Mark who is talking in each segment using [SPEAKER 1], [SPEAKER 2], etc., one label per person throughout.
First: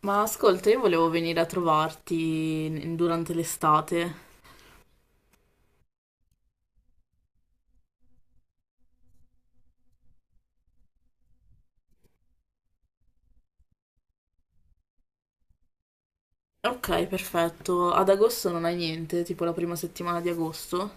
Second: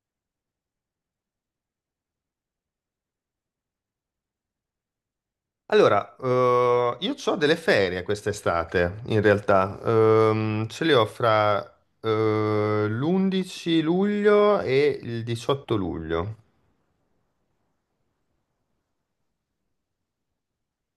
[SPEAKER 1] Ma ascolta, io volevo venire a trovarti durante l'estate.
[SPEAKER 2] Allora, io ho delle ferie quest'estate, in realtà. Ce le ho fra l'11 luglio e il 18 luglio.
[SPEAKER 1] Ok, perfetto. Ad agosto non hai niente, tipo la prima settimana di agosto.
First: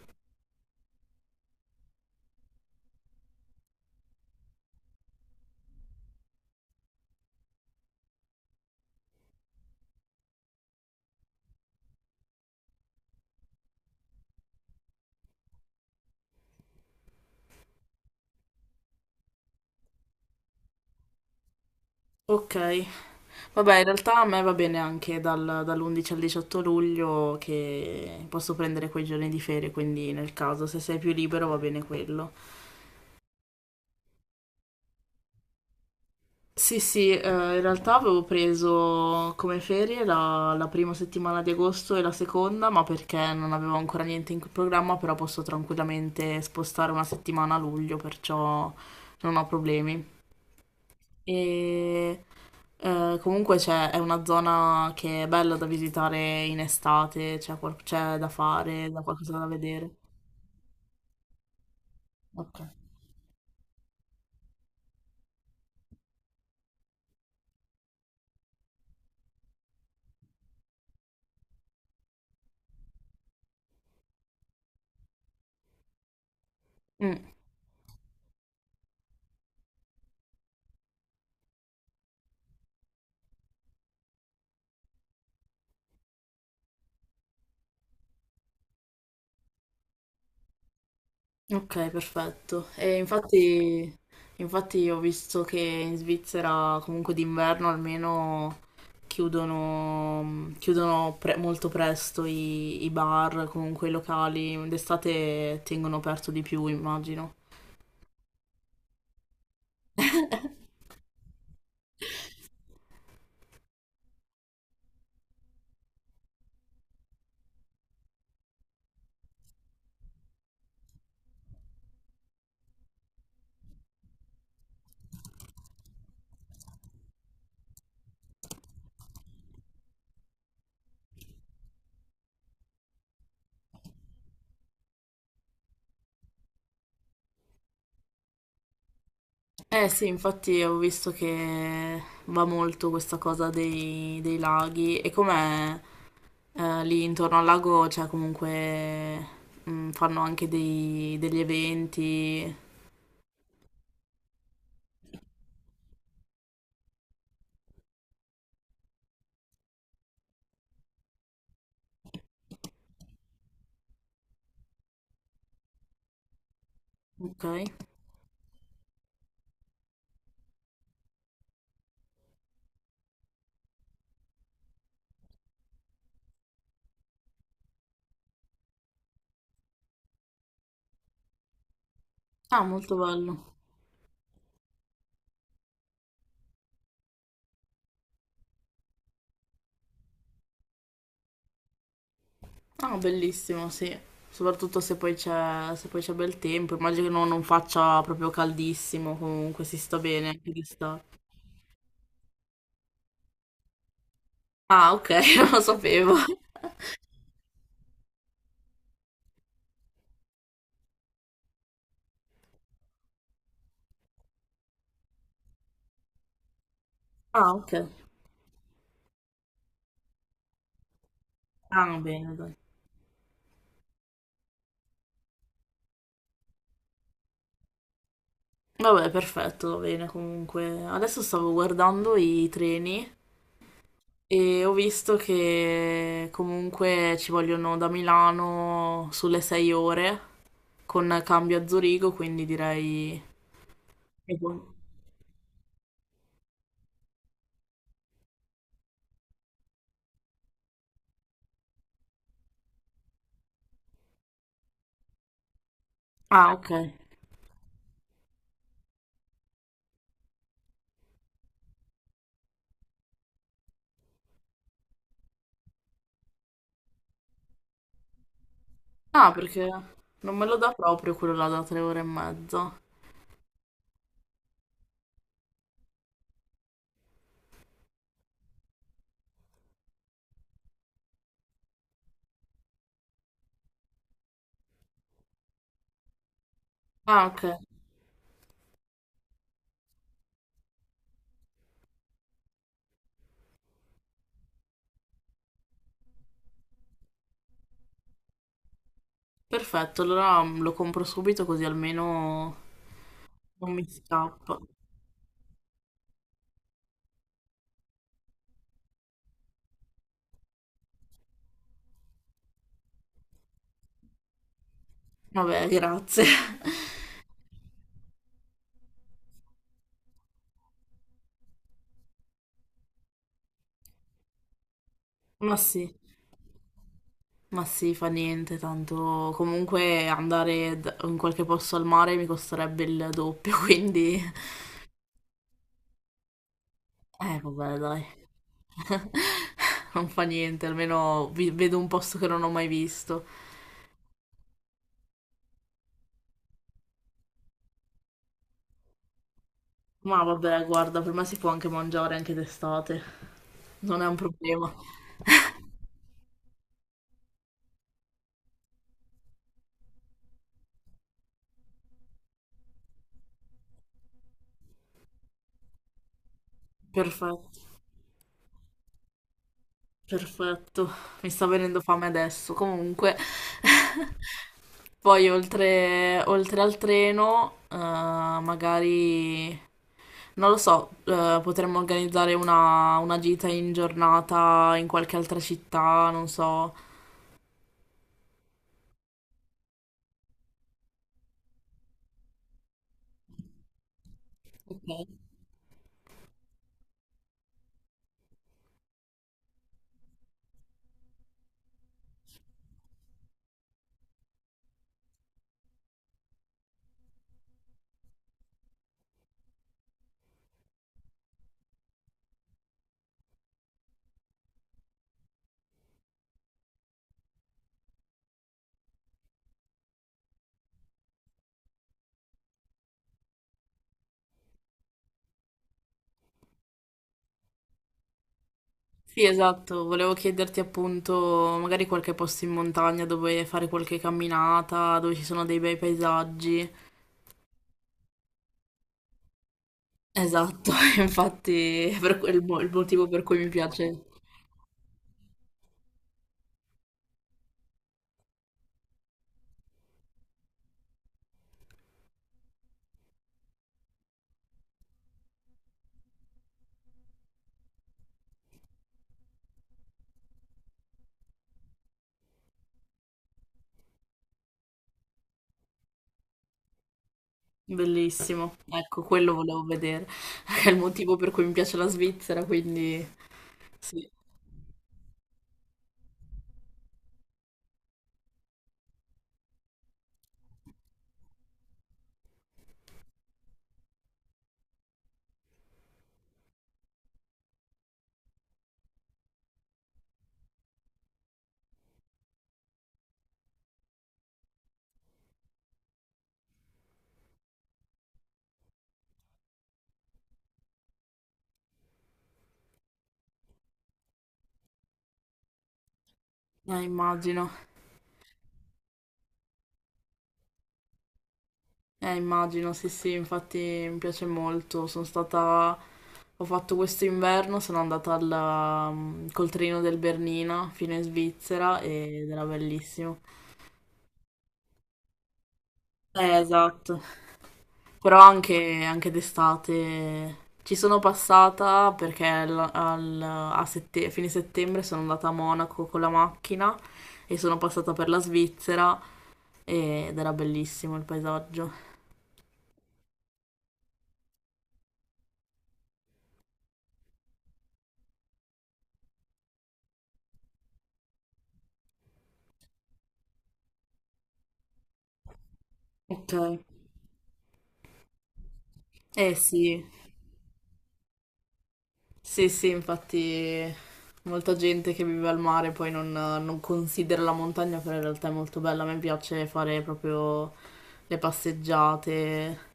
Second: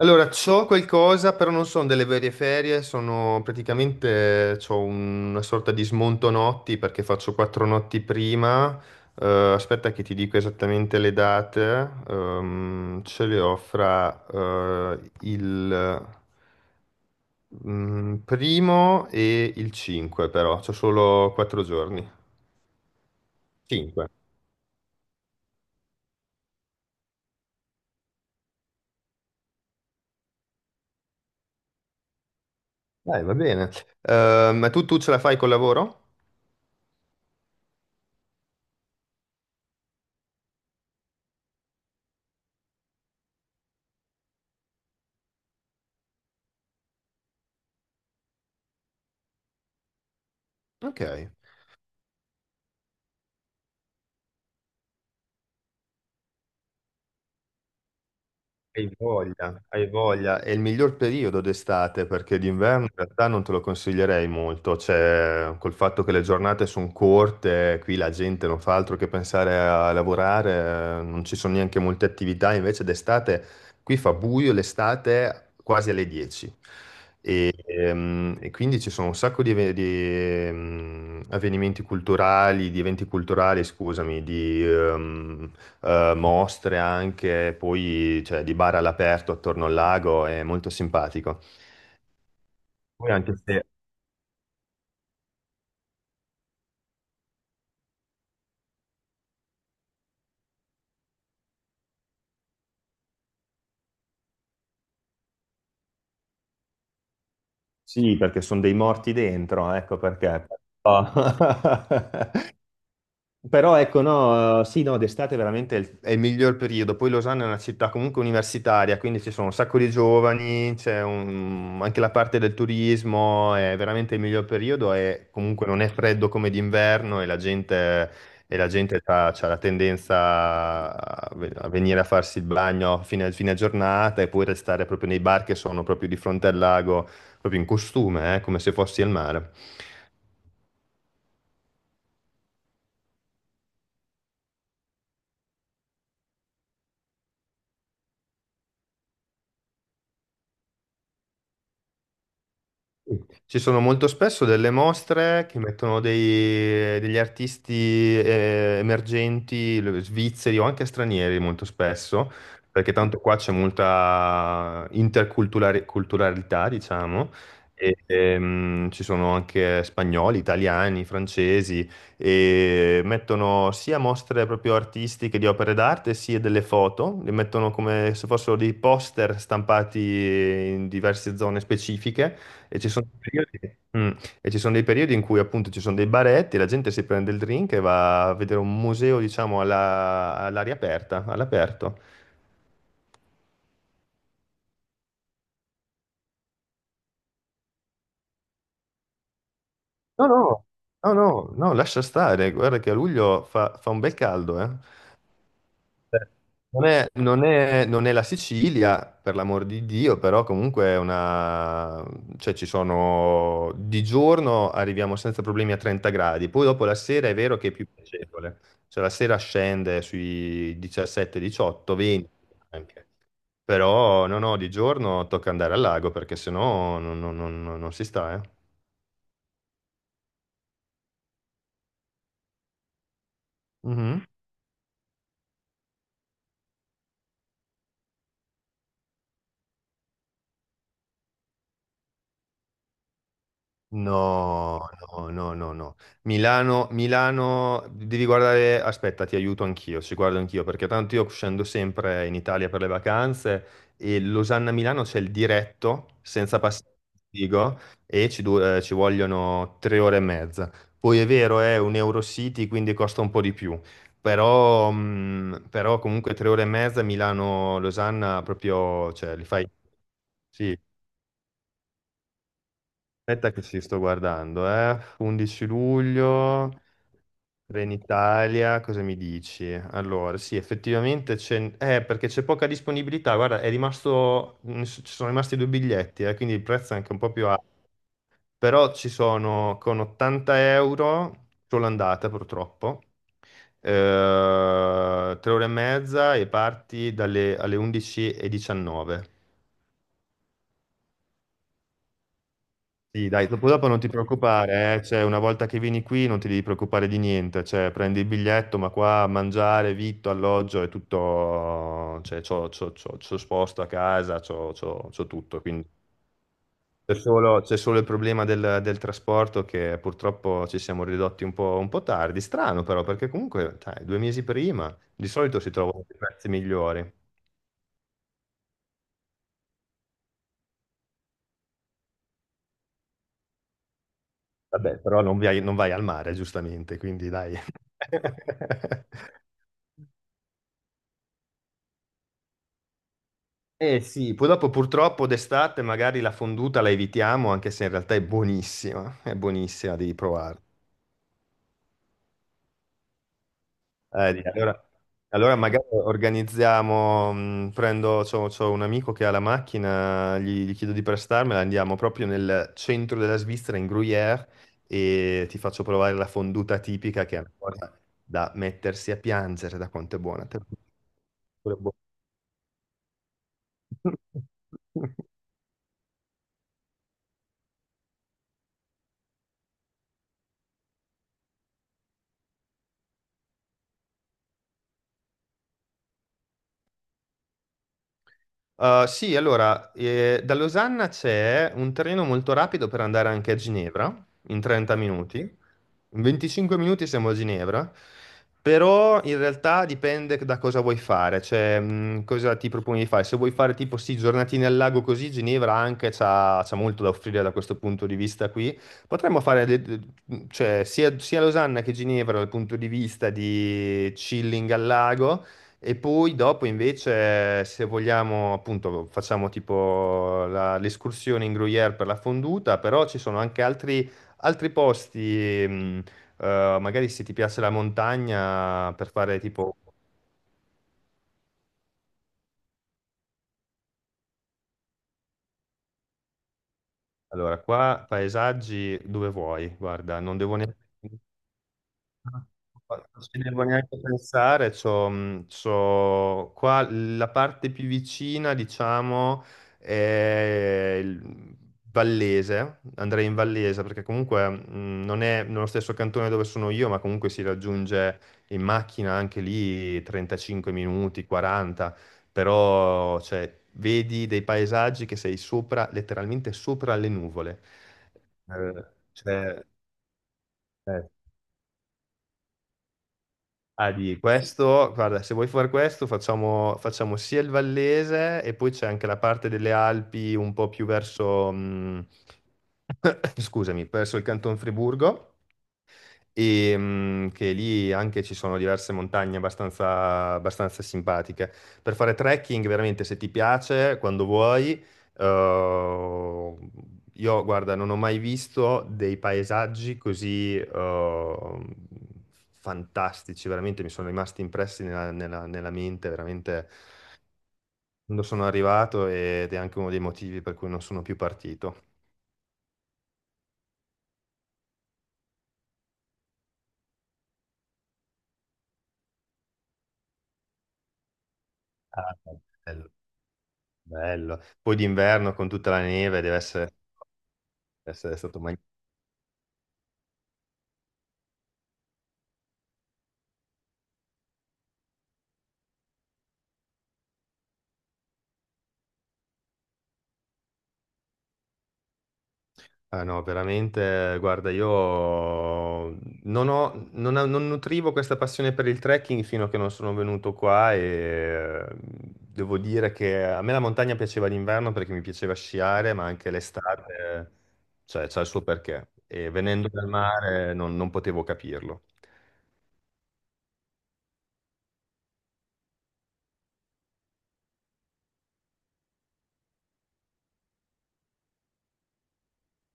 [SPEAKER 2] Allora, c'ho qualcosa, però non sono delle vere ferie, sono praticamente, c'ho una sorta di smonto notti perché faccio 4 notti prima. Eh, Aspetta che ti dico esattamente le date. Ce le ho fra il primo e il 5 però, c'ho solo 4 giorni.
[SPEAKER 1] Ok. Vabbè, in
[SPEAKER 2] 5.
[SPEAKER 1] realtà a me va bene anche dall'11 al 18 luglio, che posso prendere quei giorni di ferie, quindi nel caso se sei più libero va bene quello.
[SPEAKER 2] Dai, va bene. Ma tu ce la fai col lavoro?
[SPEAKER 1] Sì, sì, in realtà avevo preso come ferie la prima settimana di agosto e la seconda, ma perché non avevo ancora niente in programma, però posso tranquillamente spostare una settimana a luglio, perciò non ho problemi.
[SPEAKER 2] Ok.
[SPEAKER 1] E comunque c'è, è una zona che è bella da visitare in estate, c'è c'è da
[SPEAKER 2] Hai
[SPEAKER 1] fare, da qualcosa da
[SPEAKER 2] voglia, hai
[SPEAKER 1] vedere.
[SPEAKER 2] voglia. È il miglior periodo d'estate perché
[SPEAKER 1] Ok.
[SPEAKER 2] d'inverno in realtà non te lo consiglierei molto. Cioè, col fatto che le giornate sono corte, qui la gente non fa altro che pensare a lavorare, non ci sono neanche molte attività, invece d'estate. Qui fa buio l'estate quasi alle 10
[SPEAKER 1] Mm.
[SPEAKER 2] e quindi ci sono un sacco di avvenimenti culturali, di eventi culturali, scusami, di mostre anche, poi cioè, di bar all'aperto attorno al lago, è molto simpatico.
[SPEAKER 1] Ok, perfetto. E
[SPEAKER 2] Poi anche se.
[SPEAKER 1] infatti, infatti ho visto che in Svizzera comunque d'inverno almeno chiudono, chiudono molto presto i bar, comunque i locali. D'estate tengono aperto di più, immagino.
[SPEAKER 2] Sì, perché sono dei morti dentro, ecco perché. Però- Però ecco, no, sì, no, d'estate veramente è il miglior periodo. Poi Losanna è una città comunque universitaria, quindi ci sono un sacco di giovani, anche la parte del turismo, è veramente il miglior periodo e comunque non è freddo come d'inverno e la gente ha la tendenza a a venire a farsi il bagno a fine giornata e poi restare proprio nei bar che sono proprio di fronte al lago, proprio in costume, come se fossi al mare.
[SPEAKER 1] Eh sì, infatti ho visto che va molto questa cosa dei laghi e com'è, lì intorno al lago c'è comunque, mm, fanno anche degli eventi,
[SPEAKER 2] Sì. Ci sono molto spesso delle mostre che mettono degli artisti emergenti, svizzeri o anche stranieri molto spesso, perché tanto qua c'è molta interculturalità, diciamo,
[SPEAKER 1] ok?
[SPEAKER 2] e, ci sono anche spagnoli, italiani, francesi, e mettono sia mostre proprio artistiche di opere d'arte, sia delle foto, le mettono come se fossero dei poster stampati in diverse zone specifiche
[SPEAKER 1] Ah,
[SPEAKER 2] e ci
[SPEAKER 1] molto
[SPEAKER 2] sono dei
[SPEAKER 1] bello.
[SPEAKER 2] periodi, mm, e ci sono dei periodi in cui appunto ci sono dei baretti, la gente si prende il drink e va a vedere un museo, diciamo, all'aria aperta, all'aperto.
[SPEAKER 1] Ah, bellissimo, sì. Soprattutto se poi c'è bel tempo. Immagino che non, non faccia proprio caldissimo, comunque si sta
[SPEAKER 2] No,
[SPEAKER 1] bene
[SPEAKER 2] no,
[SPEAKER 1] anche
[SPEAKER 2] no,
[SPEAKER 1] d'estate.
[SPEAKER 2] no, no, lascia stare, guarda che a luglio fa un bel caldo, eh.
[SPEAKER 1] Ah, ok, non lo sapevo.
[SPEAKER 2] Cioè, non è la Sicilia, per l'amor di Dio, però comunque è una. Di giorno arriviamo senza problemi a 30 gradi, poi dopo la sera è
[SPEAKER 1] Ah,
[SPEAKER 2] vero che è
[SPEAKER 1] ok.
[SPEAKER 2] più piacevole, cioè la sera scende sui 17, 18,
[SPEAKER 1] Ah,
[SPEAKER 2] 20
[SPEAKER 1] bene, dai.
[SPEAKER 2] anche, però no, no, di giorno tocca andare al lago perché sennò non si sta, eh.
[SPEAKER 1] Vabbè, perfetto, va bene comunque. Adesso stavo guardando i treni
[SPEAKER 2] Mhm.
[SPEAKER 1] e ho visto che comunque ci vogliono da Milano sulle 6 ore con cambio a Zurigo, quindi direi...
[SPEAKER 2] No, no, no, no, no. Milano, Milano, devi guardare, aspetta, ti aiuto anch'io, ci guardo anch'io, perché tanto io scendo sempre in Italia per le vacanze e Losanna-Milano c'è il diretto
[SPEAKER 1] Ah,
[SPEAKER 2] senza
[SPEAKER 1] ok.
[SPEAKER 2] passare il Vigo e ci vogliono 3 ore e mezza. Poi è vero, è un Eurocity, quindi costa un po' di più, però comunque 3 ore e mezza Milano-Losanna proprio,
[SPEAKER 1] Ah,
[SPEAKER 2] cioè, li
[SPEAKER 1] perché
[SPEAKER 2] fai.
[SPEAKER 1] non me lo dà
[SPEAKER 2] Sì,
[SPEAKER 1] proprio quello là da 3 ore e mezza.
[SPEAKER 2] aspetta che ci sto guardando, eh. 11 luglio, Trenitalia, cosa mi dici? Allora, sì, effettivamente c'è. Perché c'è poca disponibilità. Guarda, ci sono rimasti due biglietti, quindi il prezzo è anche un
[SPEAKER 1] Ah,
[SPEAKER 2] po' più
[SPEAKER 1] ok,
[SPEAKER 2] alto. Però ci sono con 80 euro, solo andata purtroppo, 3 ore e mezza e parti dalle alle 11:19.
[SPEAKER 1] perfetto, allora lo compro subito così almeno
[SPEAKER 2] Sì, dai, dopo
[SPEAKER 1] non mi
[SPEAKER 2] dopo non ti
[SPEAKER 1] scappa.
[SPEAKER 2] preoccupare, cioè, una volta che vieni qui non ti devi preoccupare di niente, cioè, prendi il biglietto, ma qua mangiare, vitto, alloggio è tutto, cioè, c'ho sposto a casa, c'ho tutto,
[SPEAKER 1] Vabbè,
[SPEAKER 2] quindi
[SPEAKER 1] grazie.
[SPEAKER 2] c'è solo il problema del trasporto che purtroppo ci siamo ridotti un po' tardi, strano però, perché comunque, dai, 2 mesi prima di
[SPEAKER 1] Ma
[SPEAKER 2] solito si
[SPEAKER 1] sì,
[SPEAKER 2] trovano dei prezzi migliori,
[SPEAKER 1] ma sì, fa niente, tanto comunque andare in qualche posto al mare mi costerebbe il doppio, quindi...
[SPEAKER 2] vabbè, però non vai al mare, giustamente, quindi dai.
[SPEAKER 1] Vabbè, dai. Non fa niente, almeno vedo un posto che non ho mai visto.
[SPEAKER 2] Eh sì, poi dopo purtroppo d'estate magari la fonduta la evitiamo, anche se in realtà è buonissima, devi
[SPEAKER 1] Ma
[SPEAKER 2] provare.
[SPEAKER 1] vabbè, guarda, per me si può anche mangiare anche d'estate. Non è un problema.
[SPEAKER 2] Allora, magari organizziamo, prendo, c'ho un amico che ha la macchina, gli chiedo di prestarmela, andiamo proprio nel centro della Svizzera, in Gruyère, e ti faccio provare la fonduta tipica, che è
[SPEAKER 1] Perfetto,
[SPEAKER 2] una cosa da mettersi a piangere, da quanto è buona.
[SPEAKER 1] perfetto. Mi sta venendo
[SPEAKER 2] Te
[SPEAKER 1] fame adesso. Comunque,
[SPEAKER 2] lo-
[SPEAKER 1] poi oltre, oltre al treno, magari, non lo so, potremmo organizzare una gita in giornata in qualche altra città, non so.
[SPEAKER 2] Sì, allora, da Losanna c'è un treno molto rapido per andare anche a Ginevra, in 30
[SPEAKER 1] Ok.
[SPEAKER 2] minuti. In 25 minuti siamo a Ginevra, però in realtà dipende da cosa vuoi fare, cioè cosa ti proponi di fare. Se vuoi fare tipo sì, giornatine al lago così, Ginevra anche c'ha molto da offrire da questo punto di vista qui. Potremmo fare cioè, sia Losanna che Ginevra dal punto di vista di chilling al lago. E poi dopo invece, se vogliamo, appunto, facciamo tipo l'escursione in Gruyère per la fonduta, però ci sono anche altri posti, mh, magari se ti piace la montagna, per
[SPEAKER 1] Sì,
[SPEAKER 2] fare tipo,
[SPEAKER 1] esatto. Volevo chiederti appunto, magari qualche posto in montagna dove fare qualche camminata, dove ci sono dei bei paesaggi.
[SPEAKER 2] allora, qua paesaggi dove vuoi, guarda, non devo
[SPEAKER 1] Esatto,
[SPEAKER 2] neanche.
[SPEAKER 1] infatti è per il motivo per
[SPEAKER 2] Non
[SPEAKER 1] cui
[SPEAKER 2] ci
[SPEAKER 1] mi
[SPEAKER 2] devo neanche
[SPEAKER 1] piace,
[SPEAKER 2] pensare, qua la parte più vicina, diciamo, è il Vallese, andrei in Vallese perché comunque non è nello stesso cantone dove sono io, ma comunque si raggiunge in macchina anche lì 35 minuti, 40, però cioè, vedi dei paesaggi che sei sopra, letteralmente sopra le nuvole.
[SPEAKER 1] bellissimo.
[SPEAKER 2] Eh,
[SPEAKER 1] Ecco, quello volevo
[SPEAKER 2] cioè,
[SPEAKER 1] vedere. È il
[SPEAKER 2] eh,
[SPEAKER 1] motivo per cui mi piace la Svizzera, quindi
[SPEAKER 2] ah,
[SPEAKER 1] sì,
[SPEAKER 2] di questo, guarda, se vuoi fare questo, facciamo sia il Vallese e poi c'è anche la parte delle Alpi un po' più verso, scusami, verso il Canton Friburgo e che lì anche ci sono diverse montagne abbastanza simpatiche. Per fare trekking, veramente, se ti piace, quando vuoi, eh, io, guarda, non ho mai visto dei paesaggi così fantastici, veramente mi sono rimasti impressi nella mente, veramente,
[SPEAKER 1] immagino.
[SPEAKER 2] quando sono arrivato ed è anche uno dei motivi per cui non sono più partito.
[SPEAKER 1] Immagino, sì, sì, infatti mi piace molto. Sono stata, ho fatto questo inverno, sono andata mm, col treno del Bernina fino in Svizzera
[SPEAKER 2] Ah,
[SPEAKER 1] ed era
[SPEAKER 2] bello,
[SPEAKER 1] bellissimo.
[SPEAKER 2] bello. Poi d'inverno con tutta la neve deve essere
[SPEAKER 1] Esatto.
[SPEAKER 2] deve essere
[SPEAKER 1] Però
[SPEAKER 2] stato.
[SPEAKER 1] anche, anche d'estate ci sono passata perché a, a fine settembre sono andata a Monaco con la macchina e sono passata per la Svizzera ed era bellissimo il paesaggio.
[SPEAKER 2] Ah no, veramente, guarda, io non ho, non, ho- non nutrivo questa passione per il trekking fino a che non sono venuto qua e devo dire che a me la montagna piaceva l'inverno perché mi piaceva sciare, ma anche
[SPEAKER 1] Ok.
[SPEAKER 2] l'estate, cioè, c'ha il suo perché. E
[SPEAKER 1] Eh
[SPEAKER 2] venendo
[SPEAKER 1] sì,
[SPEAKER 2] dal mare non potevo capirlo.
[SPEAKER 1] sì, sì, infatti molta gente che vive al mare poi non, non considera la montagna, però in realtà è molto bella. A me piace fare proprio le passeggiate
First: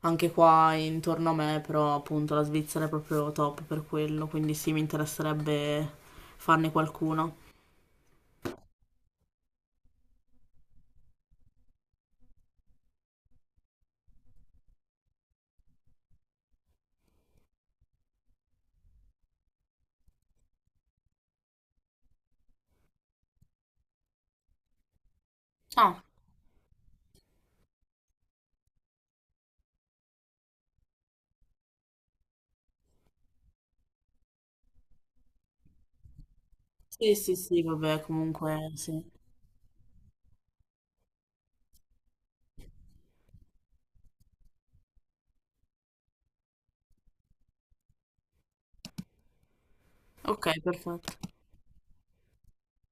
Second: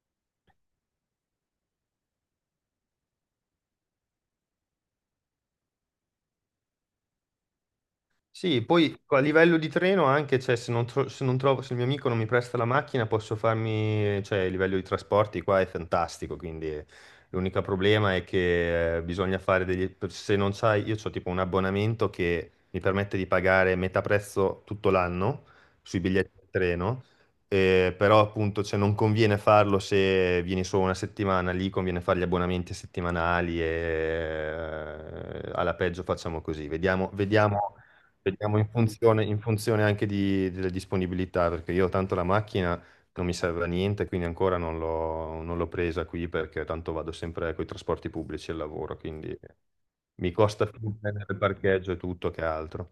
[SPEAKER 1] anche qua intorno a me, però appunto la Svizzera è proprio top per quello, quindi sì, mi interesserebbe farne qualcuno.
[SPEAKER 2] Sì, poi a livello di treno anche, cioè, se non trovo, se il mio amico non mi presta la macchina, posso farmi, cioè, il livello di trasporti qua è fantastico, quindi l'unico problema è che bisogna fare se non sai, io ho tipo un abbonamento che mi permette di pagare metà prezzo tutto l'anno sui
[SPEAKER 1] Ah,
[SPEAKER 2] biglietti di treno, però appunto, cioè, non conviene farlo se vieni solo una settimana, lì conviene fare gli abbonamenti settimanali e alla peggio facciamo così, vediamo,
[SPEAKER 1] sì, sì, sì,
[SPEAKER 2] vediamo.
[SPEAKER 1] vabbè,
[SPEAKER 2] Vediamo
[SPEAKER 1] comunque
[SPEAKER 2] in
[SPEAKER 1] sì.
[SPEAKER 2] funzione, in funzione anche delle disponibilità, perché io tanto la macchina non mi serve a niente, quindi ancora non l'ho presa qui perché tanto vado sempre con i trasporti pubblici al lavoro, quindi mi
[SPEAKER 1] Ok,
[SPEAKER 2] costa più
[SPEAKER 1] perfetto.
[SPEAKER 2] prendere il parcheggio e tutto che altro.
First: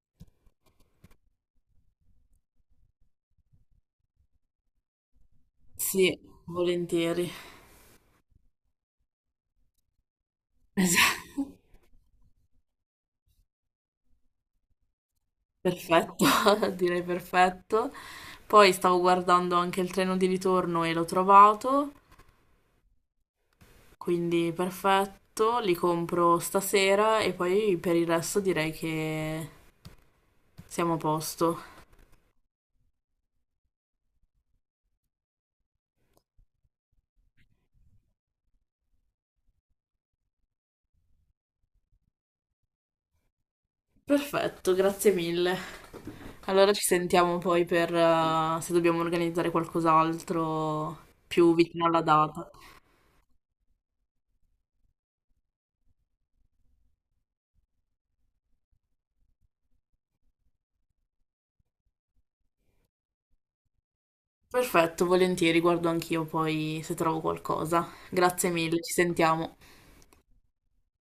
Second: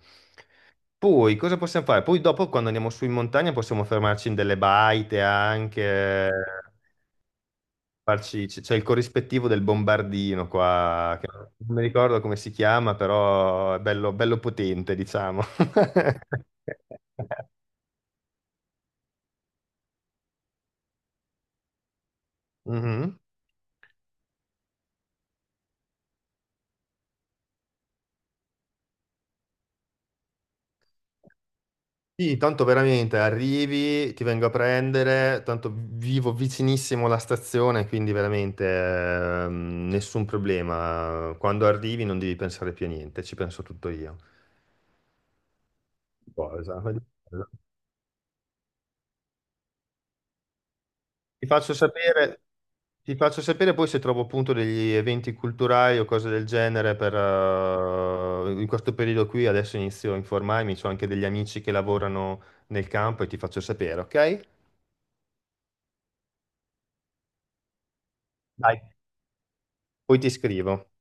[SPEAKER 2] Poi cosa possiamo fare? Poi dopo quando andiamo su in montagna possiamo fermarci in delle baite
[SPEAKER 1] Sì,
[SPEAKER 2] anche,
[SPEAKER 1] volentieri.
[SPEAKER 2] c'è il corrispettivo del bombardino qua, che
[SPEAKER 1] Esatto.
[SPEAKER 2] non mi ricordo come si chiama, però è bello, bello potente, diciamo.
[SPEAKER 1] Perfetto, direi perfetto. Poi stavo guardando anche il treno di ritorno e l'ho trovato,
[SPEAKER 2] Mhm.
[SPEAKER 1] quindi perfetto, li compro stasera e poi per il resto direi che siamo a posto.
[SPEAKER 2] Sì, tanto veramente arrivi, ti vengo a prendere, tanto vivo vicinissimo alla stazione, quindi veramente nessun problema. Quando arrivi non devi pensare più a niente, ci penso tutto io.
[SPEAKER 1] Perfetto, grazie mille. Allora ci
[SPEAKER 2] Cosa?
[SPEAKER 1] sentiamo poi per se dobbiamo organizzare qualcos'altro
[SPEAKER 2] Ti
[SPEAKER 1] più
[SPEAKER 2] faccio
[SPEAKER 1] vicino alla
[SPEAKER 2] sapere,
[SPEAKER 1] data.
[SPEAKER 2] ti faccio sapere poi se trovo appunto degli eventi culturali o cose del genere per, in questo periodo qui, adesso inizio a informarmi, ho anche degli amici che lavorano nel campo e ti faccio sapere, ok?
[SPEAKER 1] Perfetto, volentieri, guardo anch'io poi se trovo qualcosa. Grazie mille,
[SPEAKER 2] Dai,
[SPEAKER 1] ci sentiamo.
[SPEAKER 2] poi ti scrivo.